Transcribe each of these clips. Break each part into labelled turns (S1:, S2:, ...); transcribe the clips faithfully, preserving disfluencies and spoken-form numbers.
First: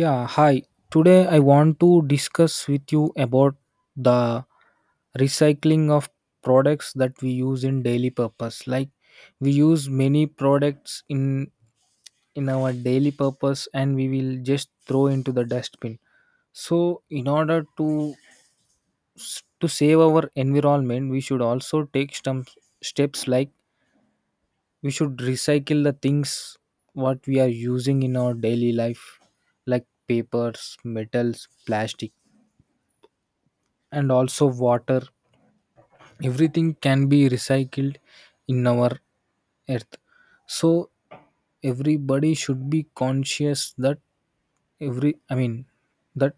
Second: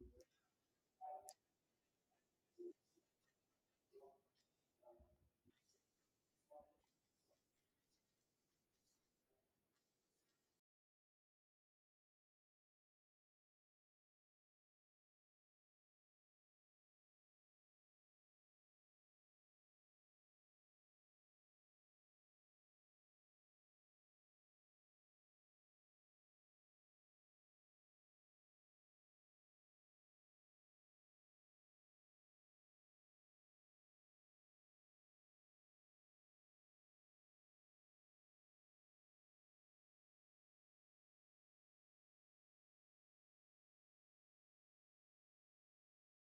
S1: Yeah, hi. Today I want to discuss with you about the recycling of products that we use in daily purpose. Like we use many products in in our daily purpose and we will just throw into the dustbin. So in order to s- to save our environment, we should also take some steps like we should recycle the things what we are using in our daily life, like papers, metals, plastic, and also water. Everything can be recycled in our earth. So everybody should be conscious that every I mean that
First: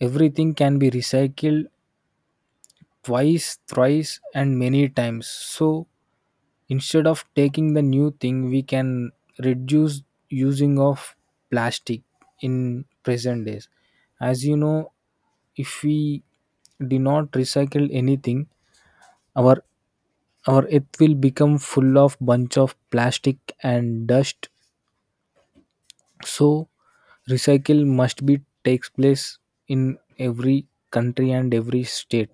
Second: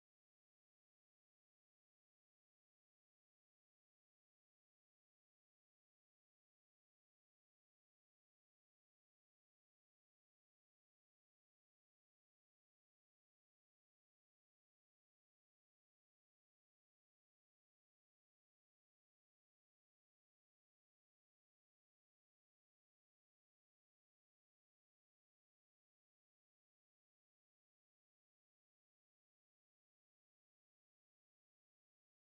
S1: everything can be recycled twice, thrice, and many times. So instead of taking the new thing, we can reduce using of plastic. In present days, as you know, if we do not recycle anything, our, or it will become full of bunch of plastic and dust. So recycle must be takes place in every country and every state.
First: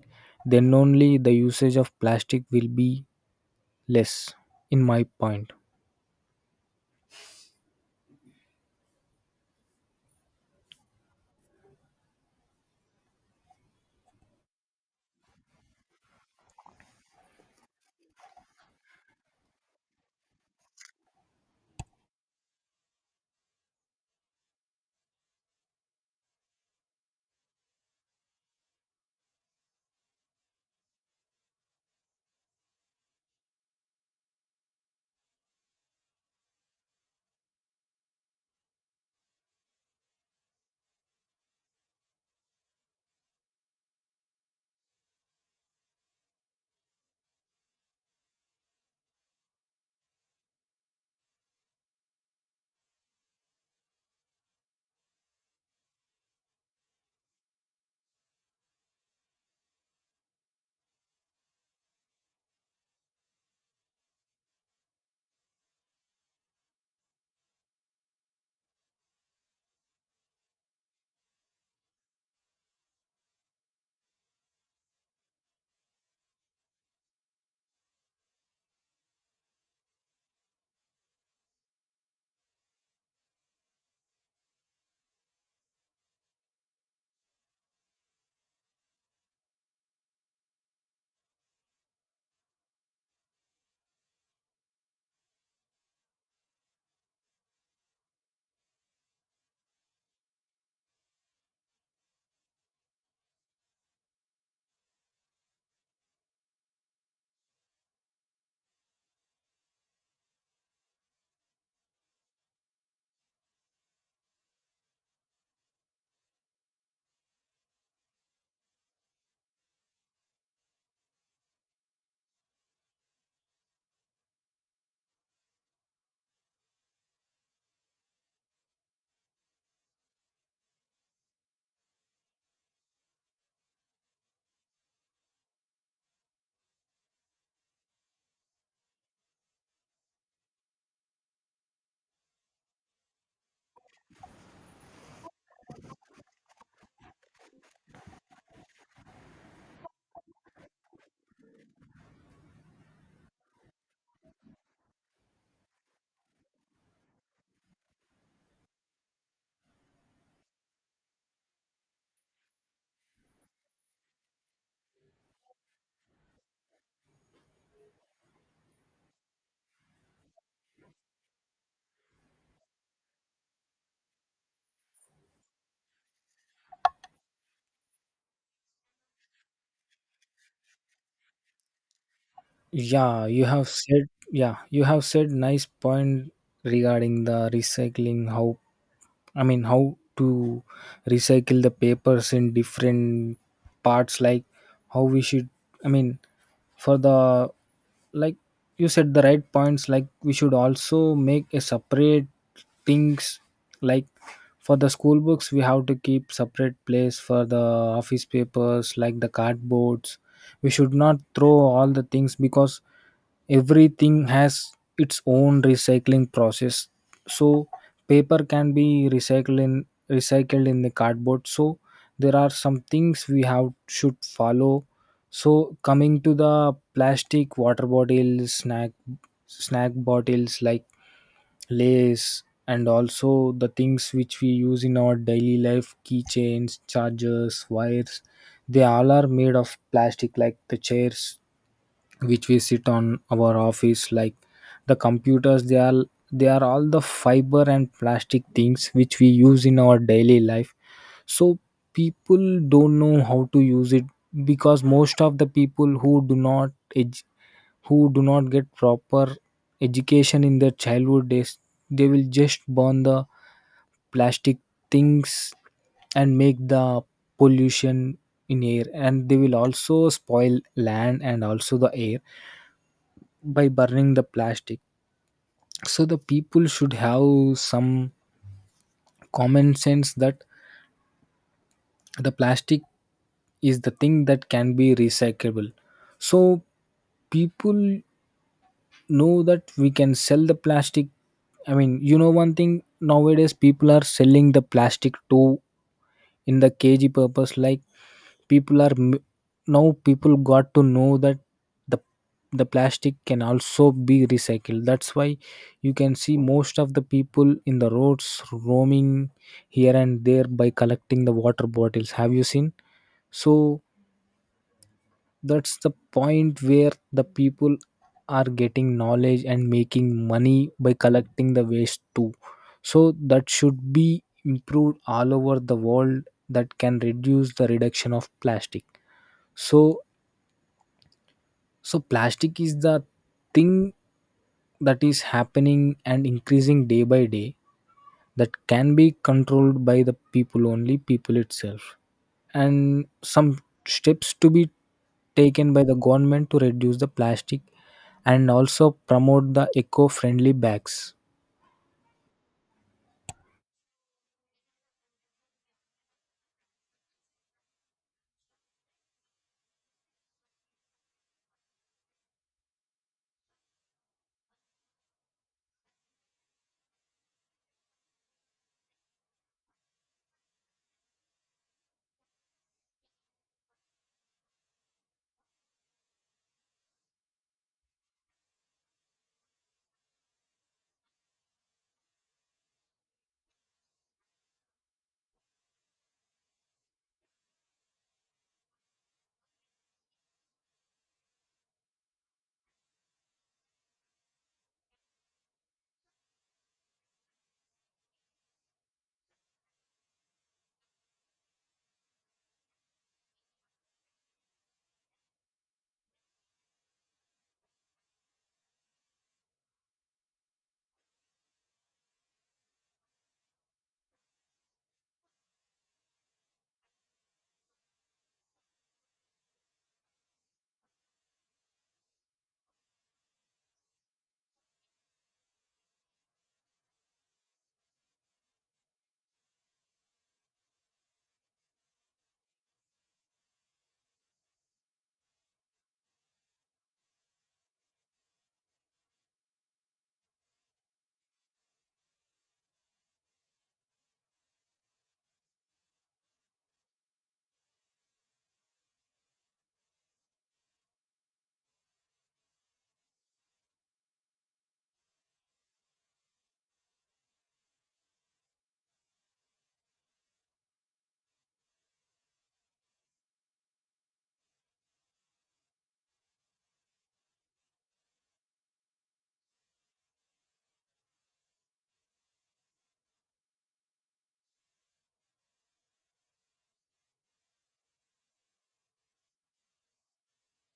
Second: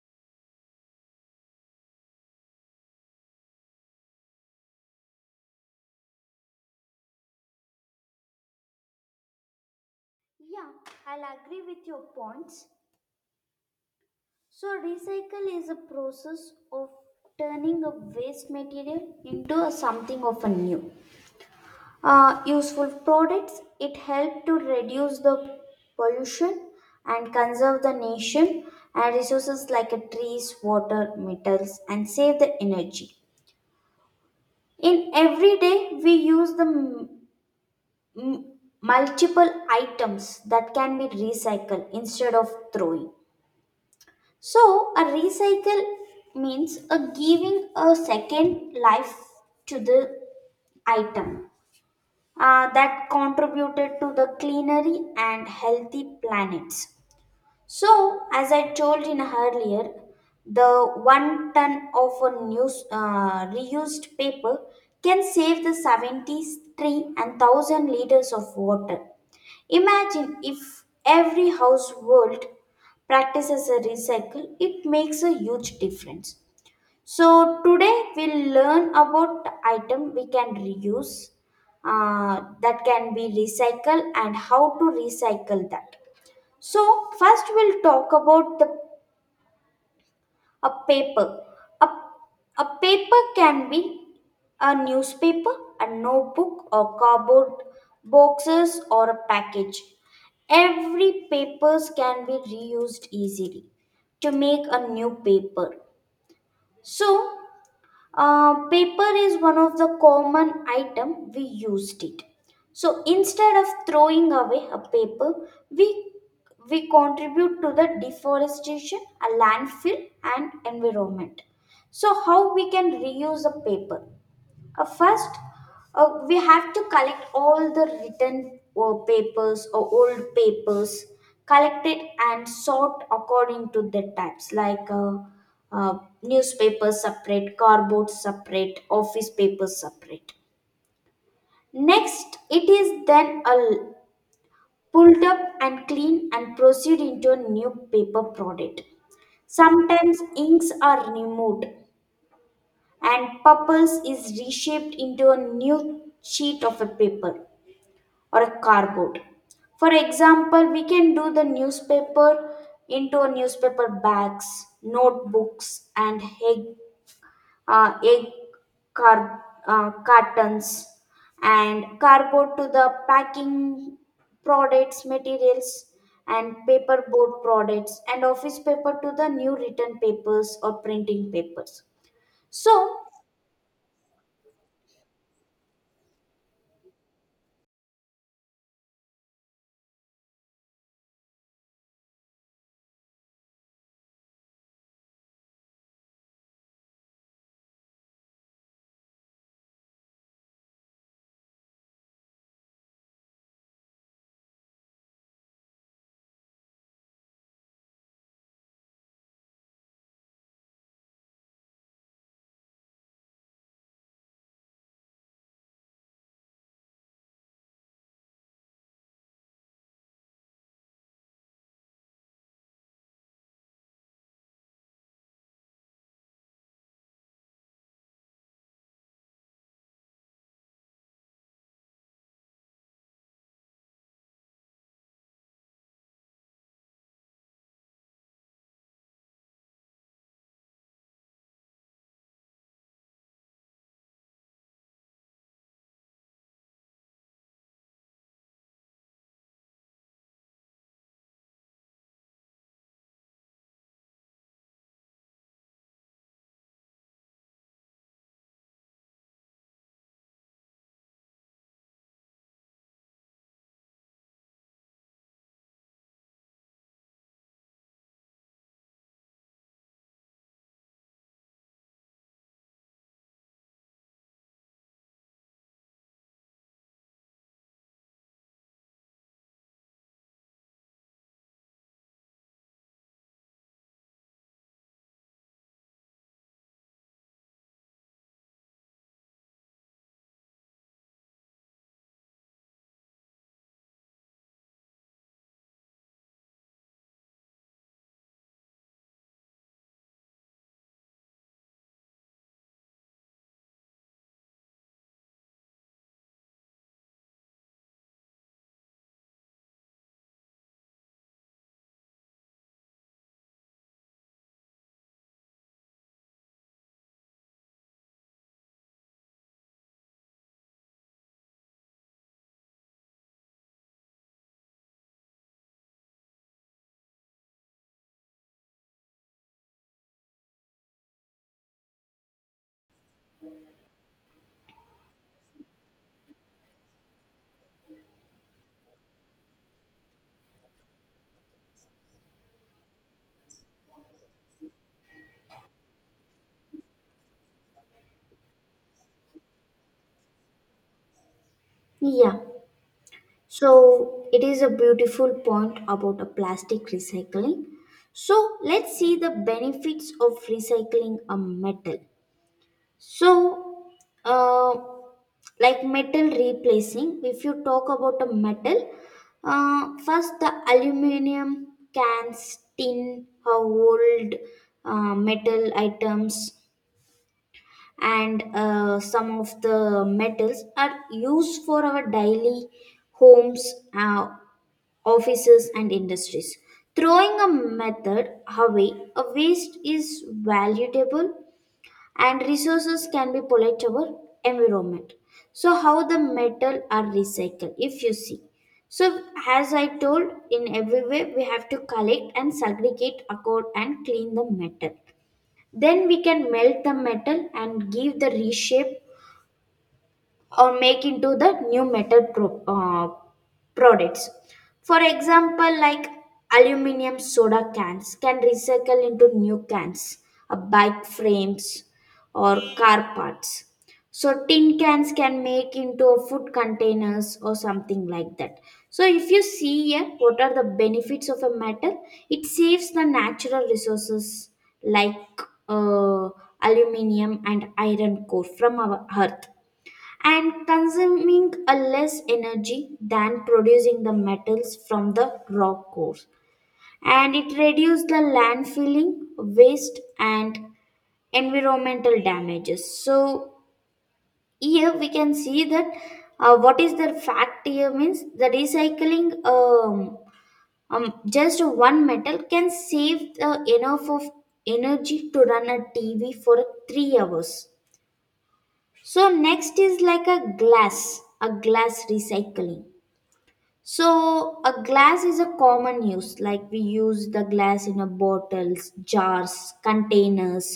S1: Then only the usage of plastic will be less, in my point.
S2: Yeah, I'll agree with your points. So, recycle is a process of turning a waste material into a something of a new uh, useful products. It helps to reduce the pollution and conserve the nation and resources like a trees, water, metals, and save the energy. In every day, we use the m- m- multiple items that can be recycled instead of throwing. So, a recycle means a giving a second life to the item uh, that contributed to the cleanery and healthy planets. So, as I told in earlier, the one ton of a new, uh, reused paper can save the seventy-three and one thousand liters of water. Imagine if every household practices a recycle, it makes a huge difference. So, today we'll learn about the item we can reuse, uh, that can be recycled, and how to recycle that. So, first we'll talk about the a paper. A, a paper can be a newspaper, a notebook, or cardboard boxes, or a package. Every papers can be reused easily to make a new paper. So, uh, paper is one of the common item we used it. So instead of throwing away a paper, we we contribute to the deforestation, a landfill, and environment. So how we can reuse a paper? Uh, first, uh, we have to collect all the written uh, papers or old papers, collect it and sort according to the types, like uh, uh, newspapers separate, cardboard separate, office papers separate. Next, it is then a pulled up and clean and proceed into a new paper product. Sometimes inks are removed and purpose is reshaped into a new sheet of a paper or a cardboard. For example, we can do the newspaper into a newspaper bags, notebooks, and egg, uh, egg car, uh, cartons, and cardboard to the packing products, materials, and paperboard products, and office paper to the new written papers or printing papers. So,
S1: Yeah, you have said, yeah, you have said nice point regarding the recycling, how i mean how to recycle the papers in different parts. Like how we should, i mean for the, like you said the right points, like we should also make a separate things, like for the school books we have to keep separate place for the office papers like the cardboards. We should not throw all the things because everything has its own recycling process. So paper can be recycled in recycled in the cardboard. So there are some things we have should follow. So coming to the plastic water bottles, snack snack bottles like lace, and also the things which we use in our daily life: keychains, chargers, wires, they all are made of plastic. Like the chairs which we sit on our office, like the computers, they are they are all the fiber and plastic things which we use in our daily life. So people don't know how to use it because most of the people who do not edu- who do not get proper education in their childhood days, they will just burn the plastic things and make the pollution in air, and they will also spoil land and also the air by burning the plastic. So the people should have some common sense that the plastic is the thing that can be recyclable. So people know that we can sell the plastic. I mean, you know one thing, nowadays people are selling the plastic to, in the kg purpose. Like people are m- now people got to know that the the plastic can also be recycled. That's why you can see most of the people in the roads roaming here and there by collecting the water bottles. Have you seen? So that's the point where the people are getting knowledge and making money by collecting the waste too. So that should be improved all over the world. That can reduce the reduction of plastic. So, so plastic is the thing that is happening and increasing day by day, that can be controlled by the people, only people itself. And some steps to be taken by the government to reduce the plastic and also promote the eco-friendly bags.
S2: yeah. So it is a beautiful point about a plastic recycling. So let's see the benefits of recycling a metal. So, uh, like metal replacing, if you talk about a metal, uh, first the aluminum cans, tin, uh, old uh, metal items, and uh, some of the metals are used for our daily homes, uh, offices, and industries. Throwing a method away, a waste is valuable and resources can be polluted our environment. So how the metal are recycled if you see. So as I told, in every way we have to collect and segregate accord and clean the metal. Then we can melt the metal and give the reshape or make into the new metal pro- uh, products. For example, like aluminum soda cans can recycle into new cans, uh, bike frames or car parts. So tin cans can make into food containers or something like that. So if you see here what are the benefits of a metal, it saves the natural resources, like uh, aluminum and iron core from our earth, and consuming a less energy than producing the metals from the raw cores, and it reduces the landfilling waste and environmental damages. So here we can see that uh, what is the fact here means the recycling um, um, just one metal can save the enough of energy to run a tv for three hours. So next is like a glass a glass recycling. So, a glass is a common use, like we use the glass in a bottles, jars, containers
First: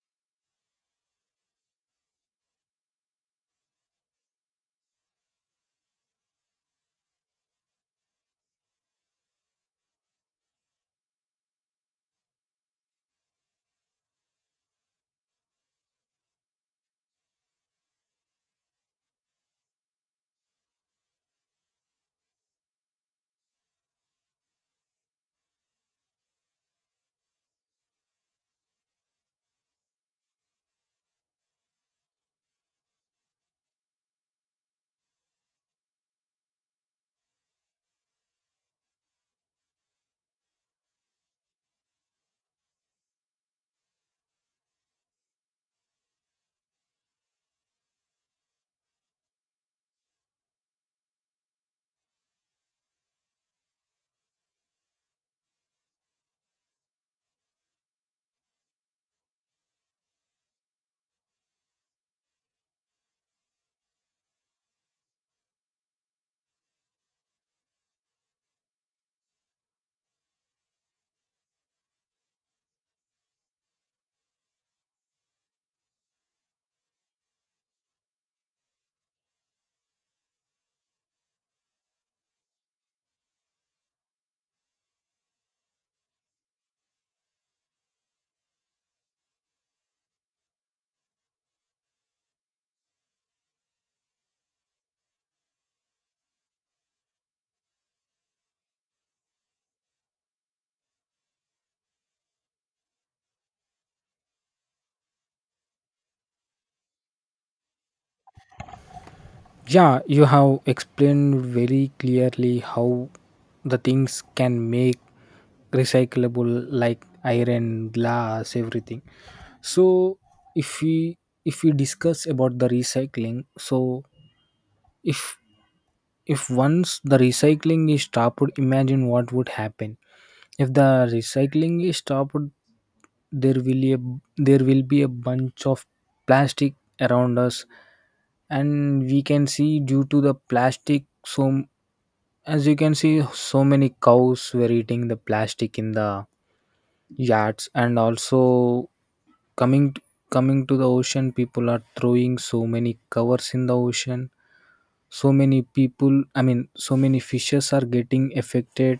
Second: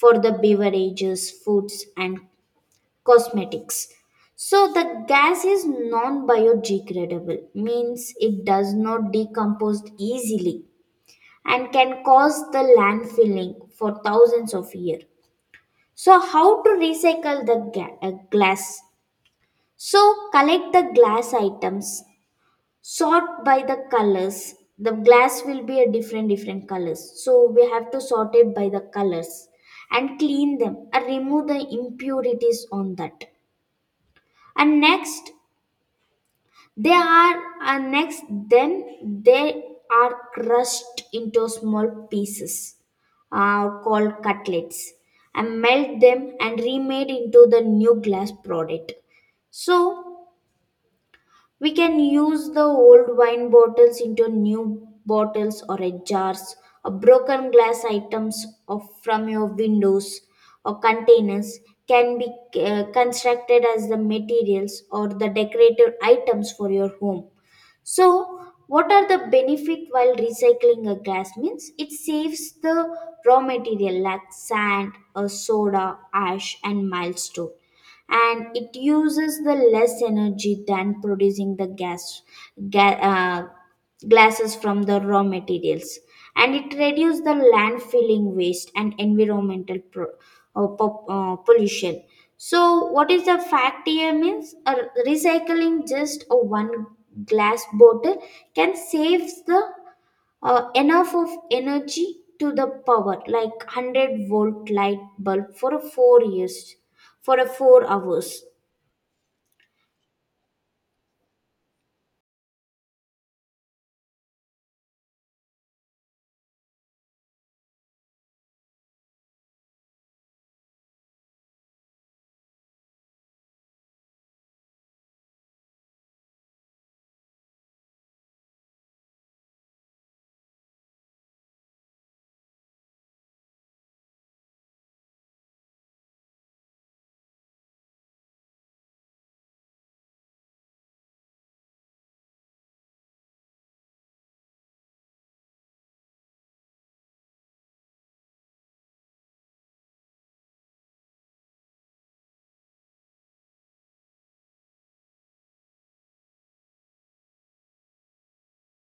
S2: for the beverages, foods, and cosmetics. So, the gas is non biodegradable, means it does not decompose easily and can cause the landfilling for thousands of years. So, how to recycle the ga- uh, glass? So, collect the glass items, sort by the colors. The glass will be a different different colors, so we have to sort it by the colors and clean them and remove the impurities on that. And next they are and next then they are crushed into small pieces, uh, called cutlets, and melt them and remade into the new glass product. So we can use the old wine bottles into new bottles or a jars, or broken glass items of from your windows or containers can be uh, constructed as the materials or the decorative items for your home. So, what are the benefit while recycling a glass means? It saves the raw material like sand, uh, soda, ash, and milestone. And it uses the less energy than producing the gas, ga- uh, glasses from the raw materials, and it reduces the landfilling waste and environmental pro- uh, po- uh, pollution. So what is the fact here means uh, recycling just a one glass bottle can save the uh, enough of energy to the power like one hundred volt light bulb for a four years for a four hours.
S1: Yeah, you have explained very clearly how the things can make recyclable, like iron, glass, everything. So if we, if we discuss about the recycling, so if If once the recycling is stopped, imagine what would happen. If the recycling is stopped, there will a, there will be a bunch of plastic around us, and we can see due to the plastic. So as you can see, so many cows were eating the plastic in the yards, and also coming coming to the ocean, people are throwing so many covers in the ocean. So many people, i mean so many fishes are getting affected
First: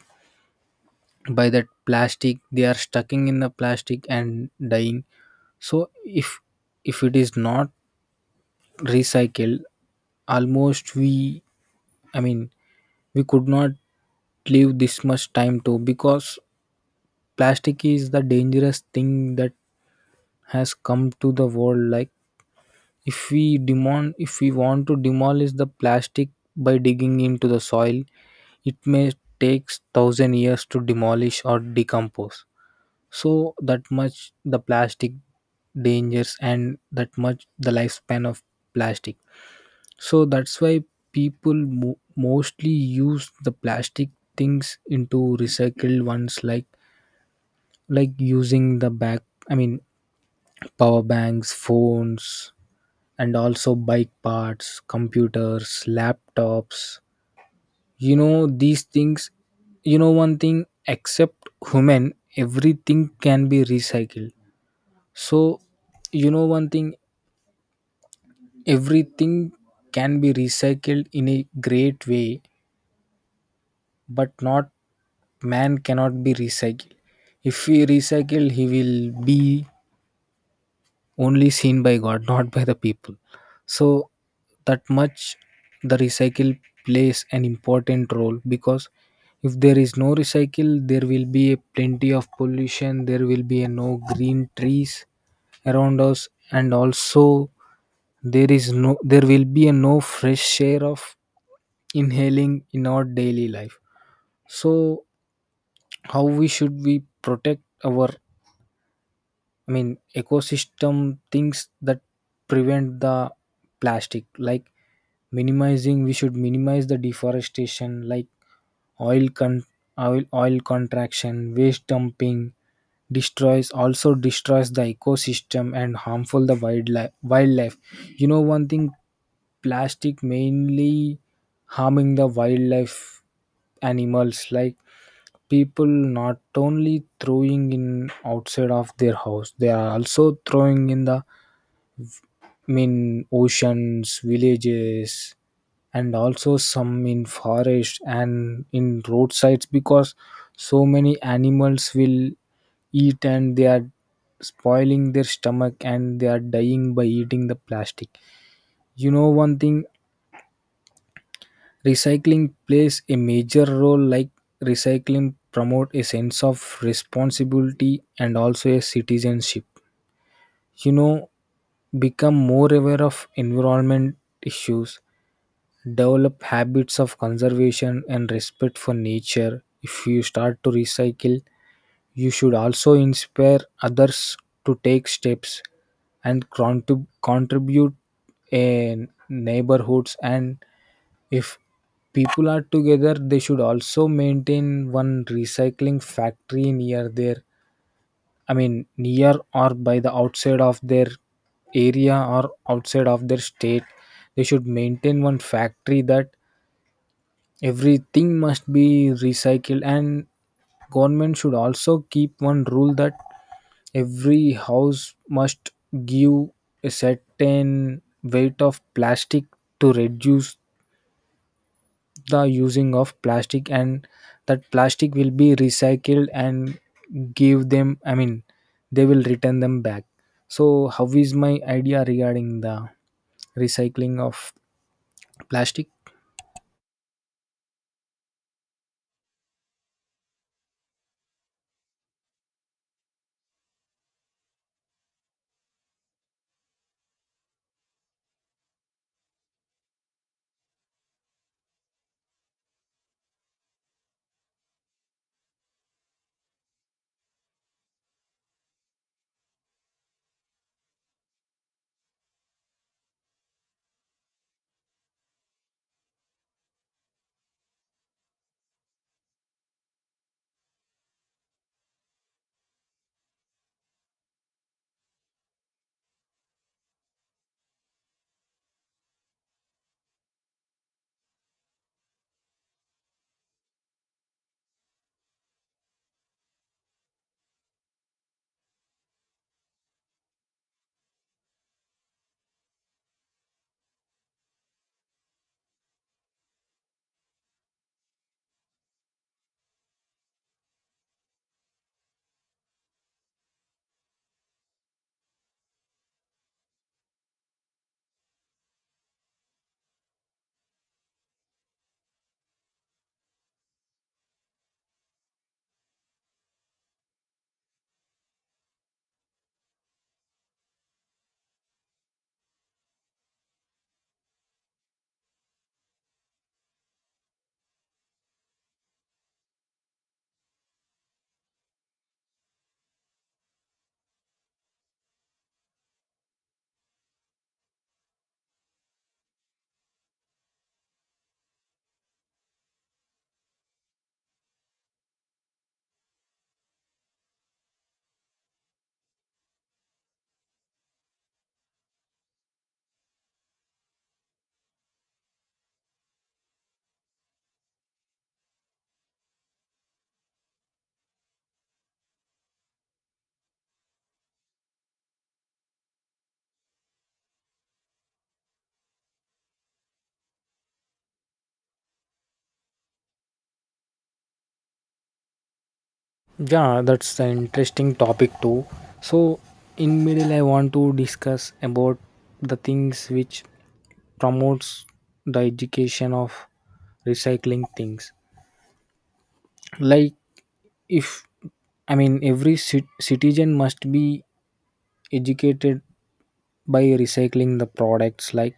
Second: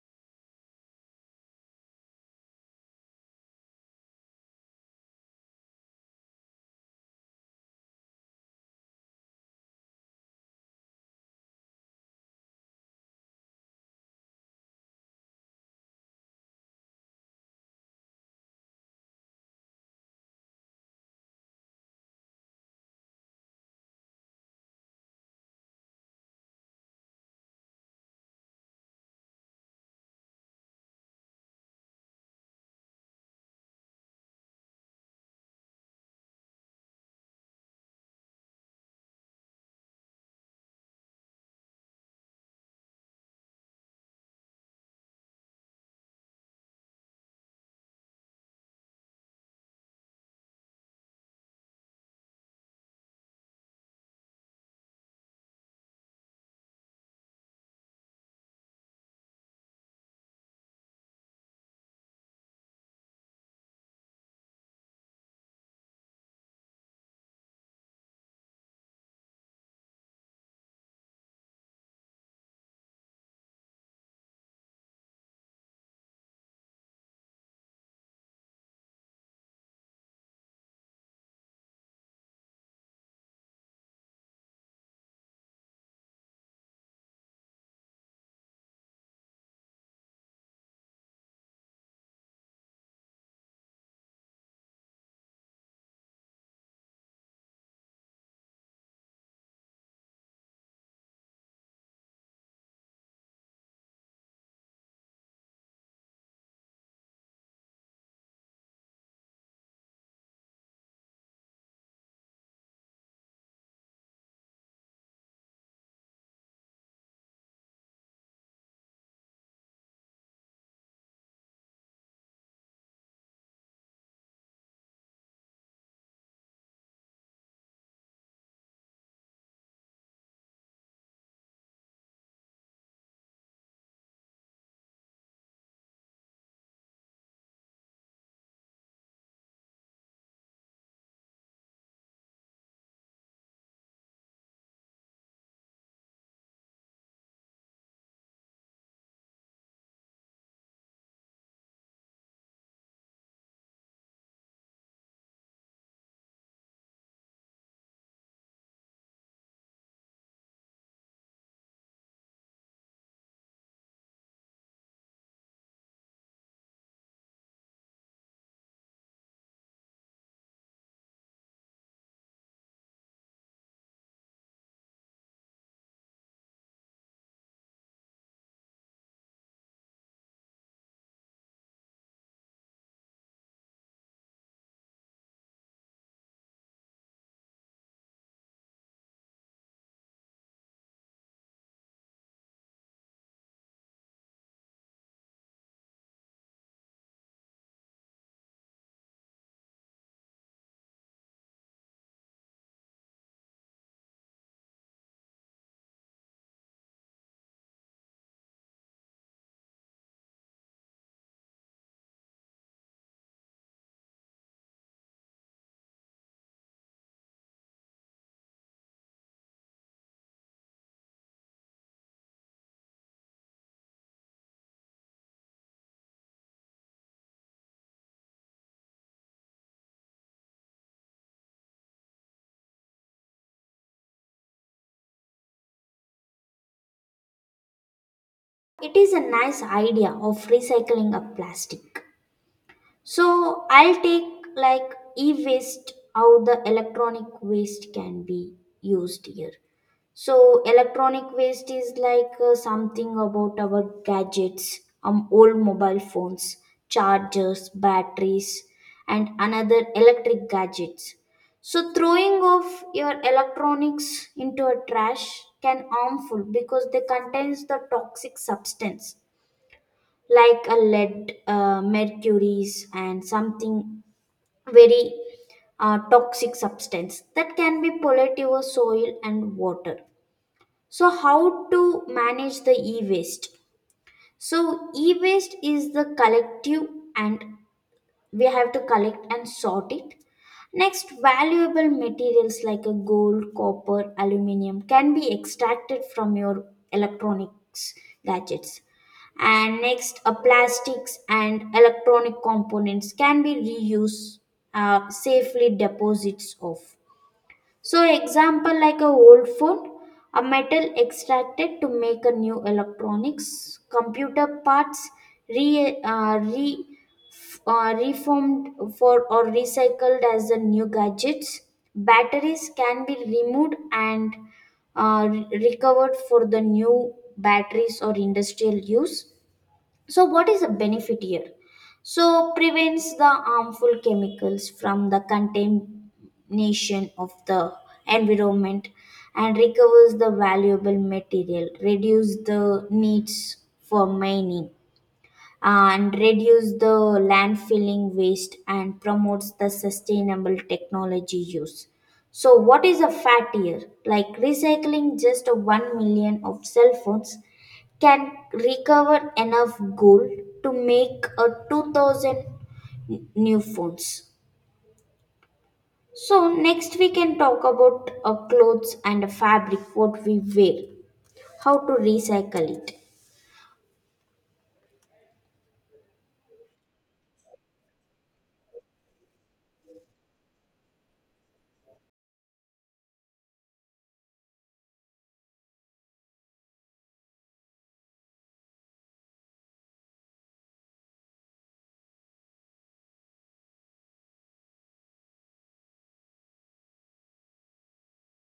S1: by that plastic. They are stucking in the plastic and dying. So if if it is not recycled, almost we, i mean we could not live this much time too, because plastic is the dangerous thing that has come to the world. Like if we demand, if we want to demolish the plastic by digging into the soil, it may take thousand years to demolish or decompose. So that much the plastic dangers, and that much the lifespan of plastic. So that's why people mo- mostly use the plastic things into recycled ones, like like using the back, i mean power banks, phones, and also bike parts, computers, laptops, you know, these things. You know one thing, except human, everything can be recycled. So you know one thing, everything can be recycled in a great way, but not, man cannot be recycled. If we recycle, he will be only seen by God, not by the people. So that much the recycle plays an important role, because if there is no recycle, there will be a plenty of pollution, there will be a no green trees around us, and also there is no, there will be a no fresh air of inhaling in our daily life. So how we should we protect our, I mean, ecosystem things that prevent the plastic, like minimizing. We should minimize the deforestation, like oil con, oil oil contraction, waste dumping destroys, also destroys the ecosystem and harmful the wildlife wildlife You know one thing, plastic mainly harming the wildlife animals. Like people not only throwing in outside of their house, they are also throwing in the, I mean, oceans, villages, and also some in forest and in roadsides. Because so many animals will eat and they are spoiling their stomach, and they are dying by eating the plastic. You know one thing, recycling plays a major role. Like recycling promote a sense of responsibility and also a citizenship. You know, become more aware of environment issues, develop habits of conservation and respect for nature. If you start to recycle, you should also inspire others to take steps and contrib- contribute in neighborhoods. And if people are together, they should also maintain one recycling factory near their, i mean near or by the outside of their area or outside of their state. They should maintain one factory that everything must be recycled. And government should also keep one rule that every house must give a certain weight of plastic to reduce the using of plastic, and that plastic will be recycled and give them, i mean they will return them back. So how is my idea regarding the recycling of plastic?
S2: It is a nice idea of recycling a plastic. So I'll take like e-waste, how the electronic waste can be used here. So electronic waste is like uh, something about our gadgets, um, old mobile phones, chargers, batteries, and another electric gadgets. So throwing off your electronics into a trash can harmful because they contains the toxic substance like a lead, uh, mercuries, and something very uh, toxic substance that can be pollute your soil and water. So, how to manage the e waste? So, e waste is the collective, and we have to collect and sort it. Next, valuable materials like a gold, copper, aluminium can be extracted from your electronics gadgets. And next, uh, plastics and electronic components can be reused, uh, safely deposits of. So, example like a old phone, a metal extracted to make a new electronics, computer parts re, uh, re uh, reformed for or recycled as the new gadgets. Batteries can be removed and uh, re- recovered for the new batteries or industrial use. So what is the benefit here? So prevents the harmful chemicals from the contamination of the environment, and recovers the valuable material, reduce the needs for mining, and reduce the landfilling waste and promotes the sustainable technology use. So, what is a fat year? Like recycling just 1 million of cell phones can recover enough gold to make a two thousand n- new phones. So, next we can talk about uh, clothes and fabric, what we wear, how to recycle it.
S1: Yeah, that's an interesting topic too. So in middle, I want to discuss about the things which promotes the education of recycling things. Like if, i mean every cit- citizen must be educated by recycling the products. Like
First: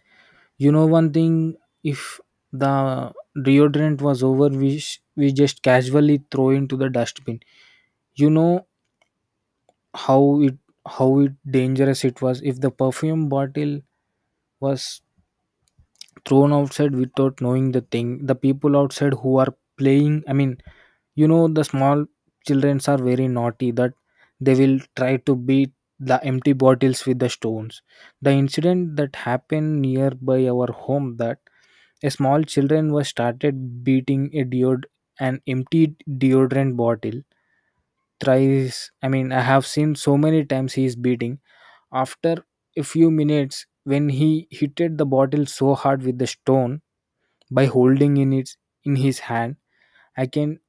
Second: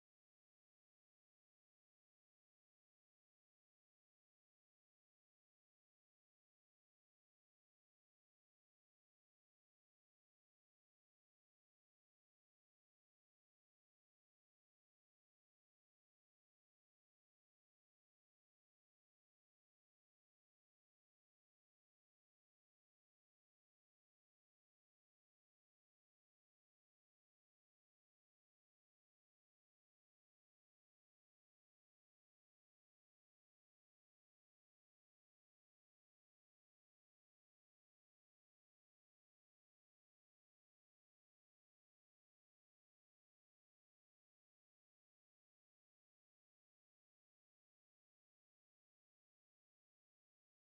S1: you know one thing, if the deodorant was over, we sh- we just casually throw into the dustbin. You know how it, how it dangerous it was if the perfume bottle was thrown outside without knowing the thing, the people outside who are playing, i mean you know, the small childrens are very naughty that they will try to beat the empty bottles with the stones. The incident that happened nearby our home, that a small children was started beating a deod an empty deodorant bottle thrice. I mean, I have seen so many times he is beating. After a few minutes, when he hitted the bottle so hard with the stone by holding in it in his hand, I can,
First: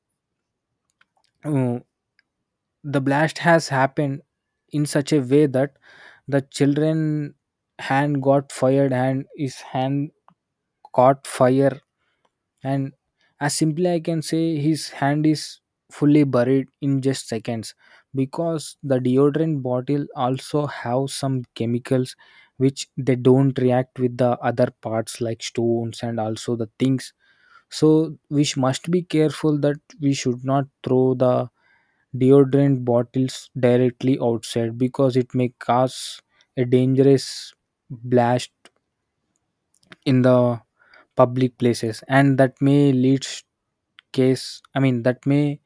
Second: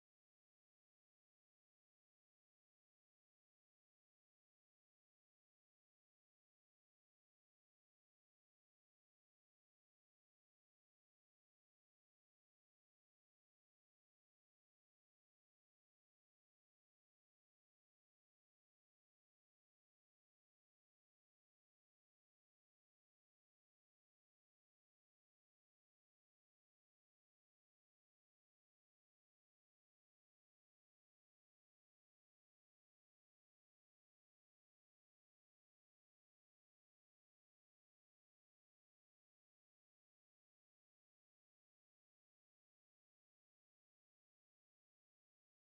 S1: uh, the blast has happened in such a way that the children hand got fired and his hand caught fire. And as simply I can say, his hand is fully buried in just seconds, because the deodorant bottle also have some chemicals which they don't react with the other parts like stones and also the things. So we sh- must be careful that we should not throw the deodorant bottles directly outside, because it may cause a dangerous blast in the public places, and that may leads case, i mean that may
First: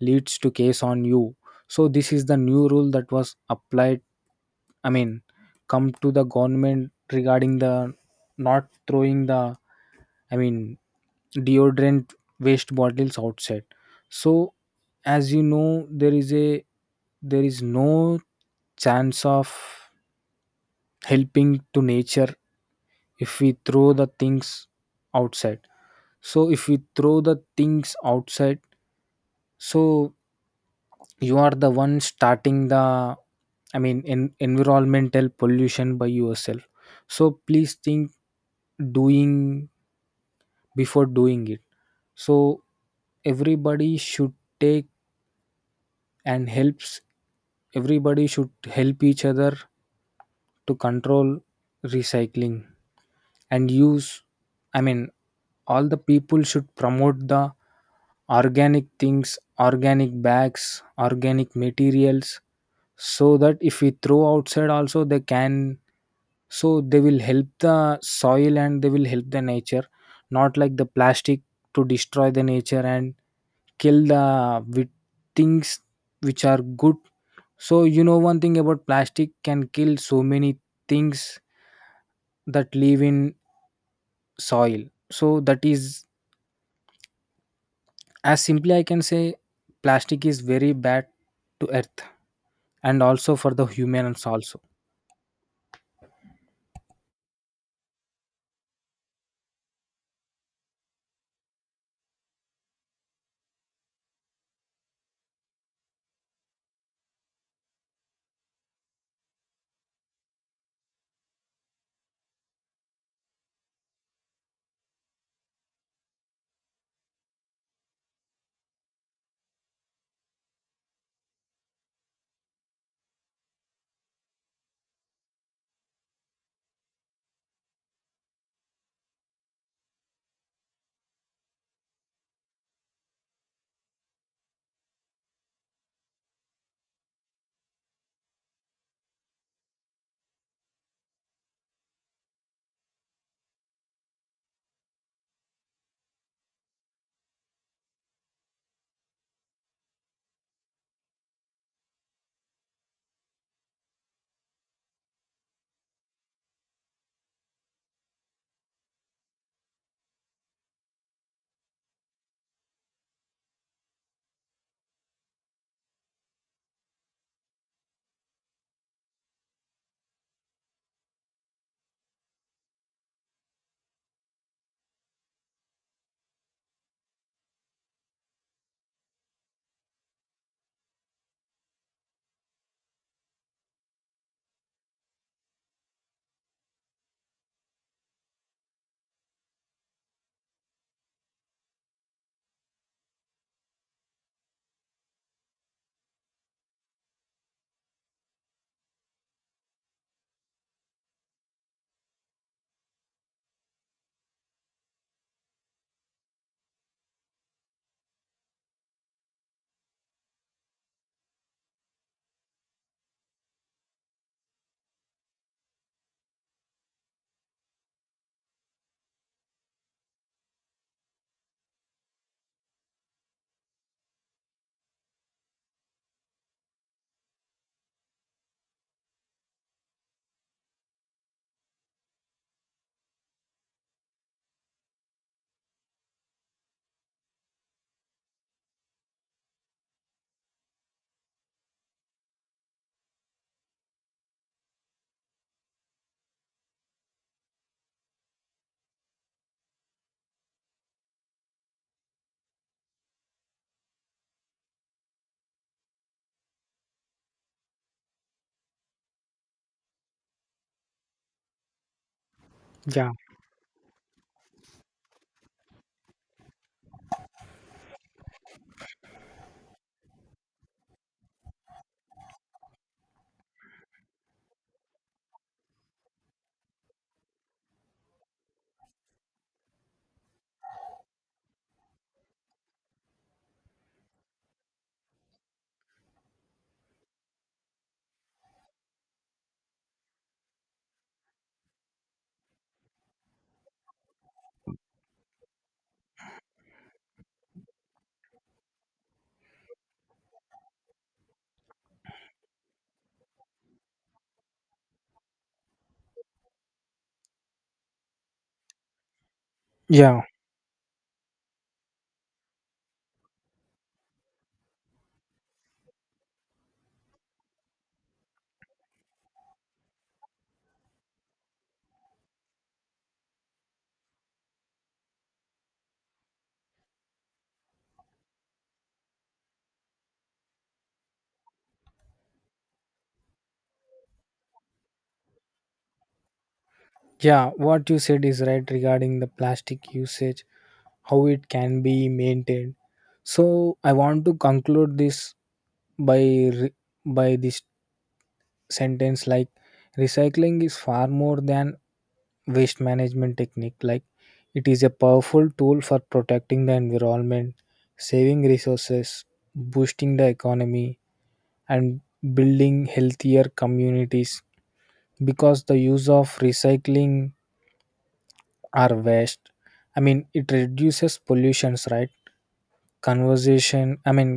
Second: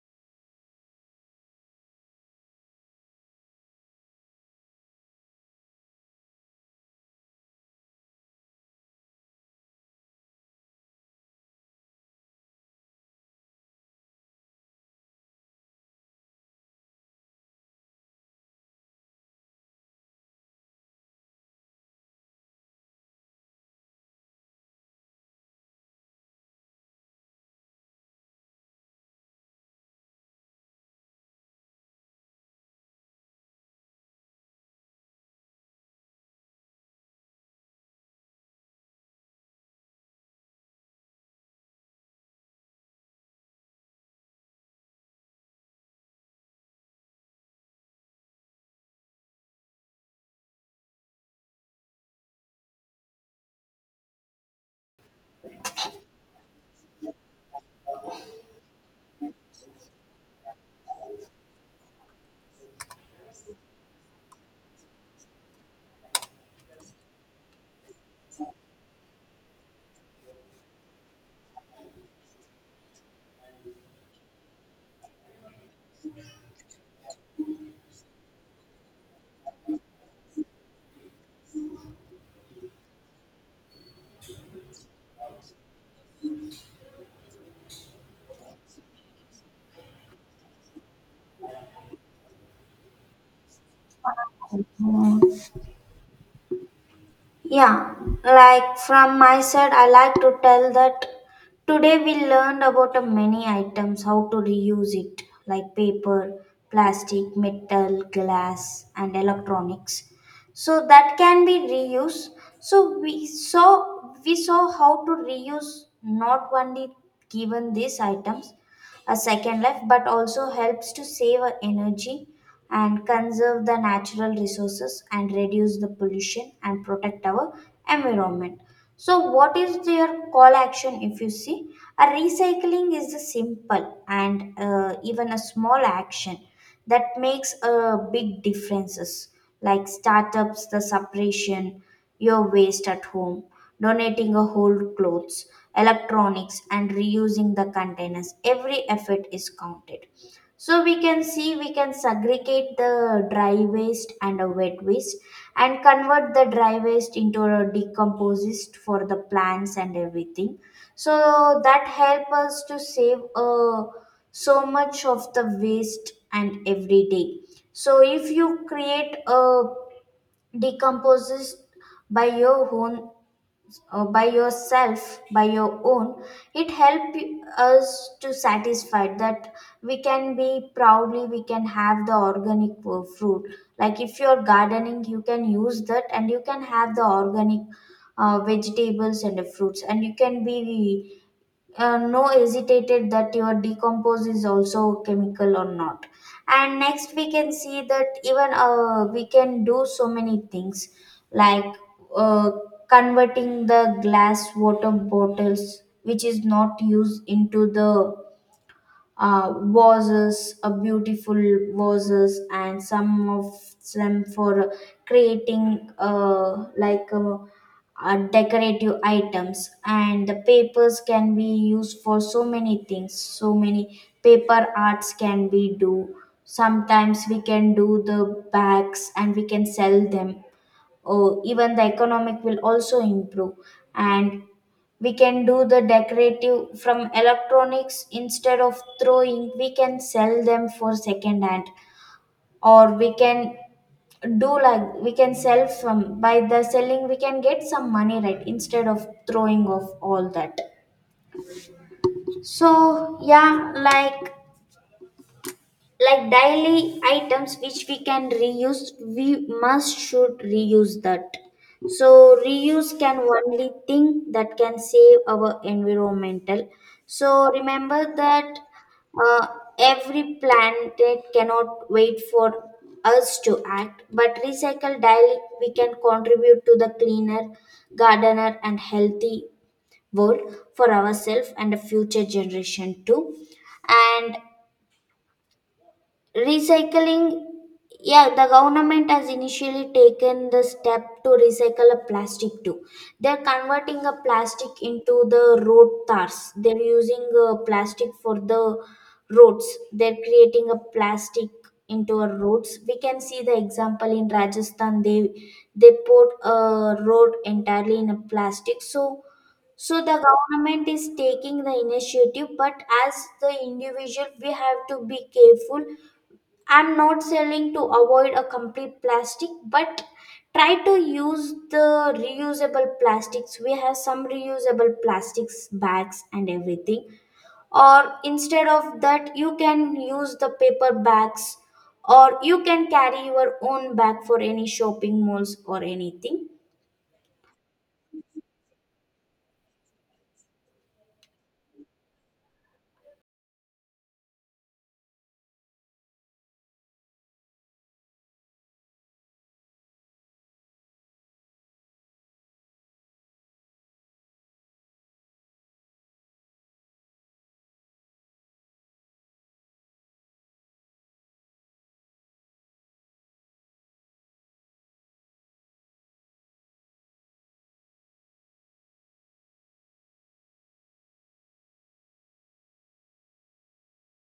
S1: leads to case on you. So this is the new rule that was applied, i mean come to the government regarding the not throwing the, I mean, deodorant waste bottles outside. So as you know, there is a, there is no chance of helping to nature if we throw the things outside. So if we throw the things outside, so you are the one starting the, I mean, en- environmental pollution by yourself. So, please think doing before doing it, so everybody should take and helps. Everybody should help each other to control recycling and use. I mean, all the people should promote the organic things, organic bags, organic materials, so that if we throw outside also they can, so they will help the soil and they will help the nature, not like the plastic, to destroy the nature and kill the with things which are good. So you know one thing, about plastic can kill so many things that live in soil. So that is, as simply I can say, plastic is very bad to earth, and also for the humans also.
S2: Uh, Yeah, like from my side, I like to tell that today we learned about a many items how to reuse it, like paper, plastic, metal, glass, and electronics. So that can be reused. So we saw we saw how to reuse, not only given these items a second life, but also helps to save our energy and conserve the natural resources and reduce the pollution and protect our environment. So, what is their call action if you see? A recycling is a simple and uh, even a small action that makes a big differences, like startups the separation your waste at home, donating a whole clothes, electronics, and reusing the containers. Every effort is counted. So we can see we can segregate the dry waste and a wet waste and convert the dry waste into a decomposed for the plants and everything. So that help us to save uh, so much of the waste and every day. So if you create a decomposes by your own, uh, by yourself by your own, it helps us to satisfy that we can be proudly, we can have the organic uh, fruit, like if you're gardening you can use that and you can have the organic uh, vegetables and the fruits, and you can be uh, no hesitated that your decompose is also chemical or not. And next we can see that even uh, we can do so many things, like uh, converting the glass water bottles which is not used into the uh, vases, uh, beautiful vases, and some of them for creating uh, like uh, uh, decorative items. And the papers can be used for so many things. So many paper arts can be do. Sometimes we can do the bags and we can sell them, oh, even the economic will also improve. And we can do the decorative from electronics, instead of throwing we can sell them for second hand, or we can do like we can sell from, by the selling we can get some money, right, instead of throwing off all that. So yeah, like like daily items which we can reuse, we must should reuse that. So reuse
S1: Yeah.
S2: can only thing that can save our environmental. So remember that, uh, every planet cannot wait for us to act, but recycle daily we can contribute to the cleaner gardener and healthy world for ourselves and the future generation too. And recycling, yeah, the government has initially taken the step to recycle a plastic too. They're converting a plastic into the road tars, they're using uh, plastic for the roads, they're creating a plastic into our roads. We can see the example in Rajasthan. They they put a road entirely in a plastic. So so the
S1: Yeah.
S2: government is taking the initiative, but as the individual we have to be careful. I'm not selling to avoid a complete plastic, but try to use the reusable plastics. We have some reusable plastics bags and everything. Or instead of that, you can use the paper bags, or you can carry your own bag for any shopping malls or anything.
S1: Yeah, what you said is right regarding the plastic usage, how it can be maintained. So I want to conclude this by re- by this sentence, like recycling is far more than waste management technique. Like, it is a powerful tool for protecting the environment, saving resources, boosting the economy, and building healthier communities, because the use of recycling are waste. I mean, it reduces pollutions, right. Conversation, I mean,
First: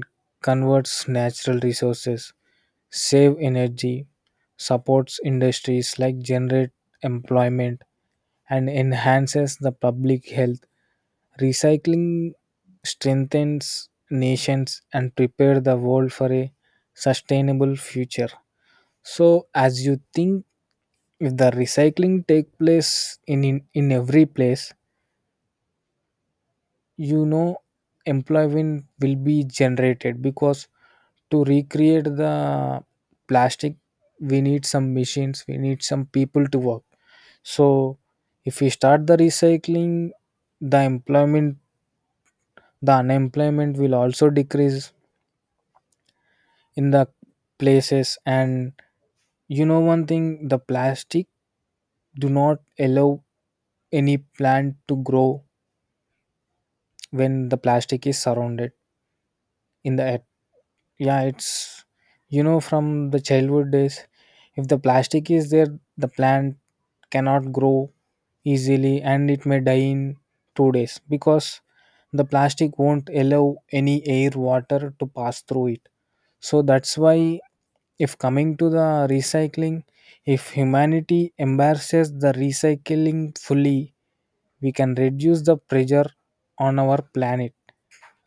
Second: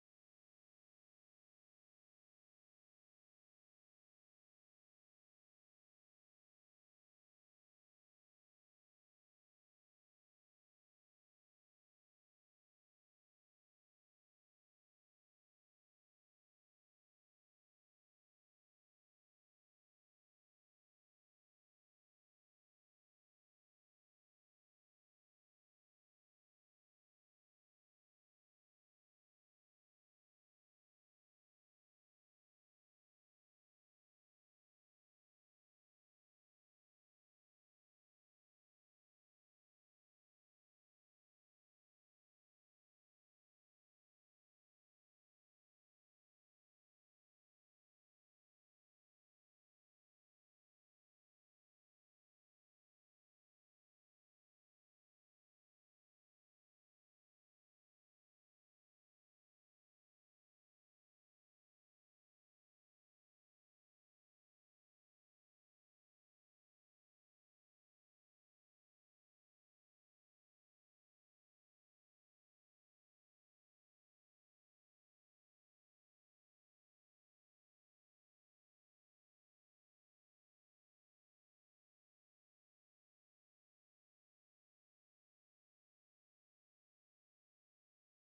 S1: converts natural resources, save energy, supports industries like generate employment, and enhances the public health. Recycling strengthens nations and prepare the world for a sustainable future. So, as you think, if the recycling take place in in, in every place, you know, employment will be generated, because to recreate the plastic, we need some machines, we need some people to work. So if we start the recycling, the employment, the unemployment will also decrease in the places. And you know one thing, the plastic do not allow any plant to grow when the plastic is surrounded in the earth. Yeah, it's, you know from the childhood days, if the plastic is there, the plant cannot grow easily, and it may die in two days, because the plastic won't allow any air water to pass through it. So that's why, if coming to the recycling, if humanity embraces the recycling fully, we can reduce the pressure on our planet,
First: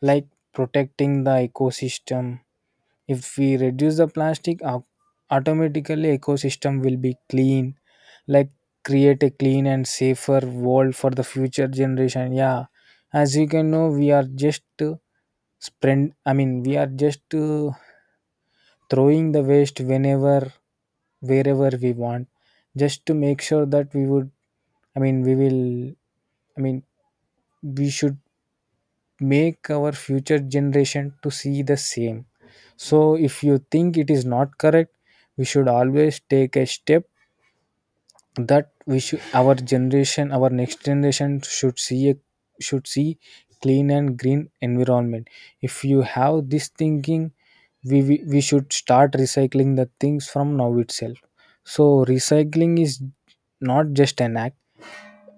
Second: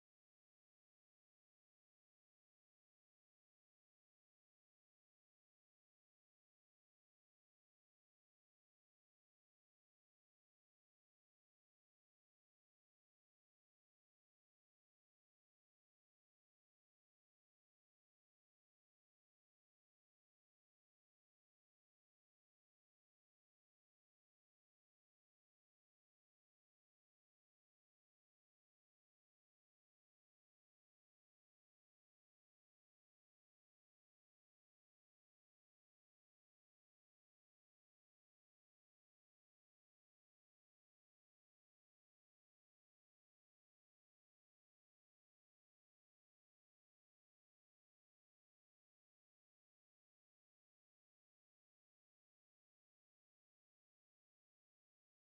S1: like protecting the ecosystem. If we reduce the plastic, au- automatically ecosystem will be clean, like create a clean and safer world for the future generation. Yeah, as you can know, we are just uh, spread. I mean, we are just uh, throwing the waste whenever, wherever we want, just to make sure that we would. I mean, we will. I mean, we should make our future generation to see the same. So if you think it is not correct, we should always take a step, that we should, our generation, our next generation should see a, should see clean and green environment. If you have this thinking, we, we we should start recycling the things from now itself. So recycling is not just an act,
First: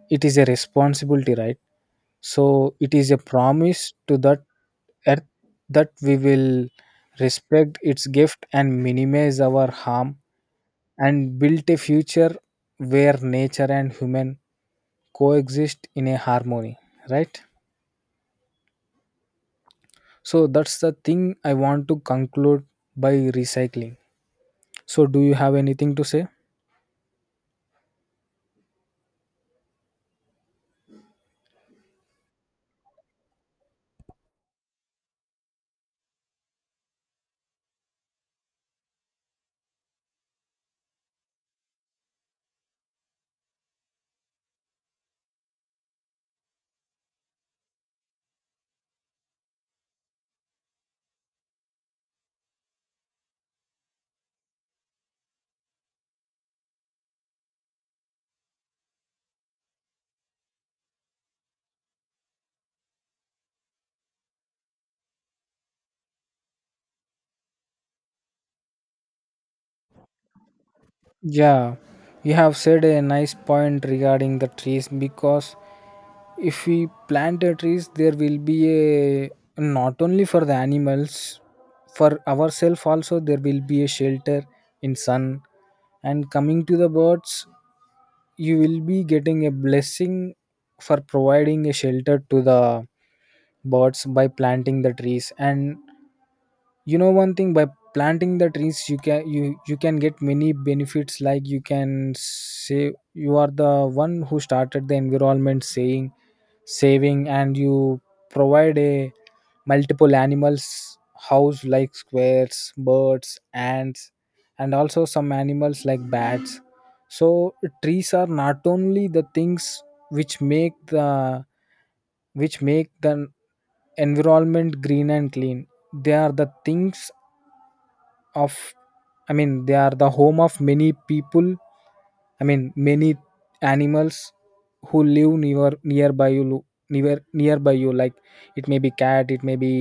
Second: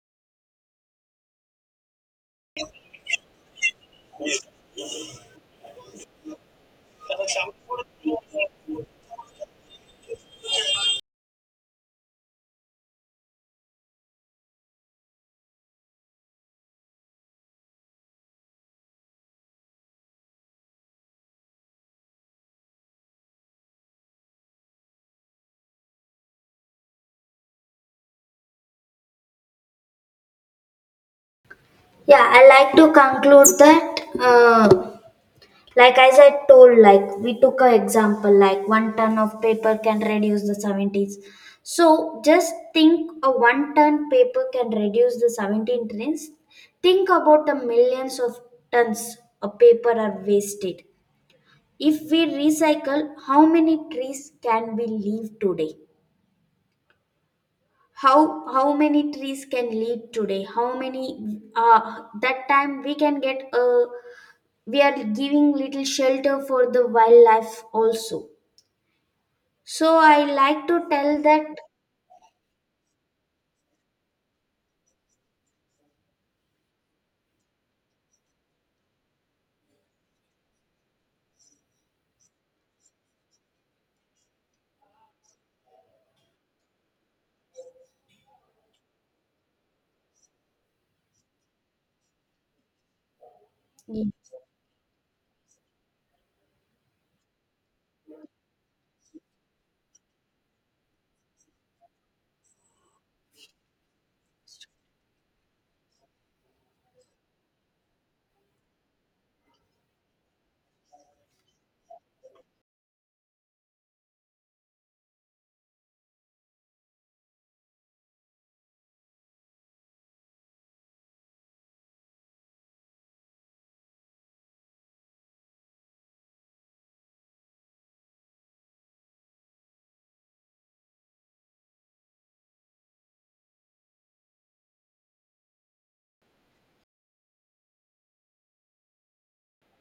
S1: it is a responsibility, right. So it is a promise to that earth, that we will respect its gift and minimize our harm, and build a future where nature and human coexist in a harmony, right. So that's the thing I want to conclude by recycling. So do you have anything to say?
S2: Yeah, I like to conclude that. Uh, Like as I told, like we took a example, like one ton of paper can reduce the seventies. So just think a one ton paper can reduce the seventeen tons. Think about the millions of tons of paper are wasted. If we recycle, how many trees can we leave today? how how many trees can leave today, how many uh, that time we can get a, we are giving little shelter for the wildlife also. So I like to tell that
S1: Yeah, you have said a nice point regarding the trees, because if we plant a trees, there will be a, not only for the animals, for ourselves also there will be a shelter in sun. And coming to the birds, you will be getting a blessing for providing a shelter to the birds by planting the trees. And you know one thing, by planting the trees you can, you you can get many benefits, like you can say you are the one who started the environment saying, saving, and you provide a multiple animals house like squares, birds, ants, and also some animals like bats. So trees are not only the things which make the, which make the environment green and clean. They are the things of, I mean, they are the home of many people, I mean many animals, who live near, nearby you lo- near, nearby you, like it may be cat, it may be,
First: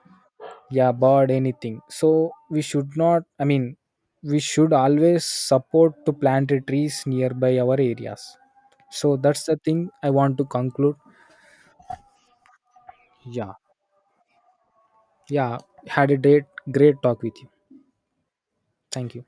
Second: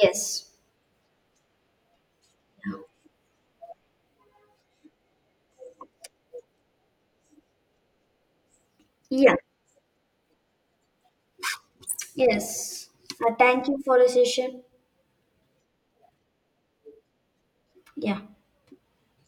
S2: yes.
S1: yeah, about anything. So we should not, I mean, we should always support to plant the trees nearby our areas. So
S2: Yeah.
S1: that's the thing I want to conclude.
S2: Yes. Uh,
S1: Yeah.
S2: thank you for the session.
S1: Yeah, had a great great talk with you.
S2: Yeah.
S1: Thank you.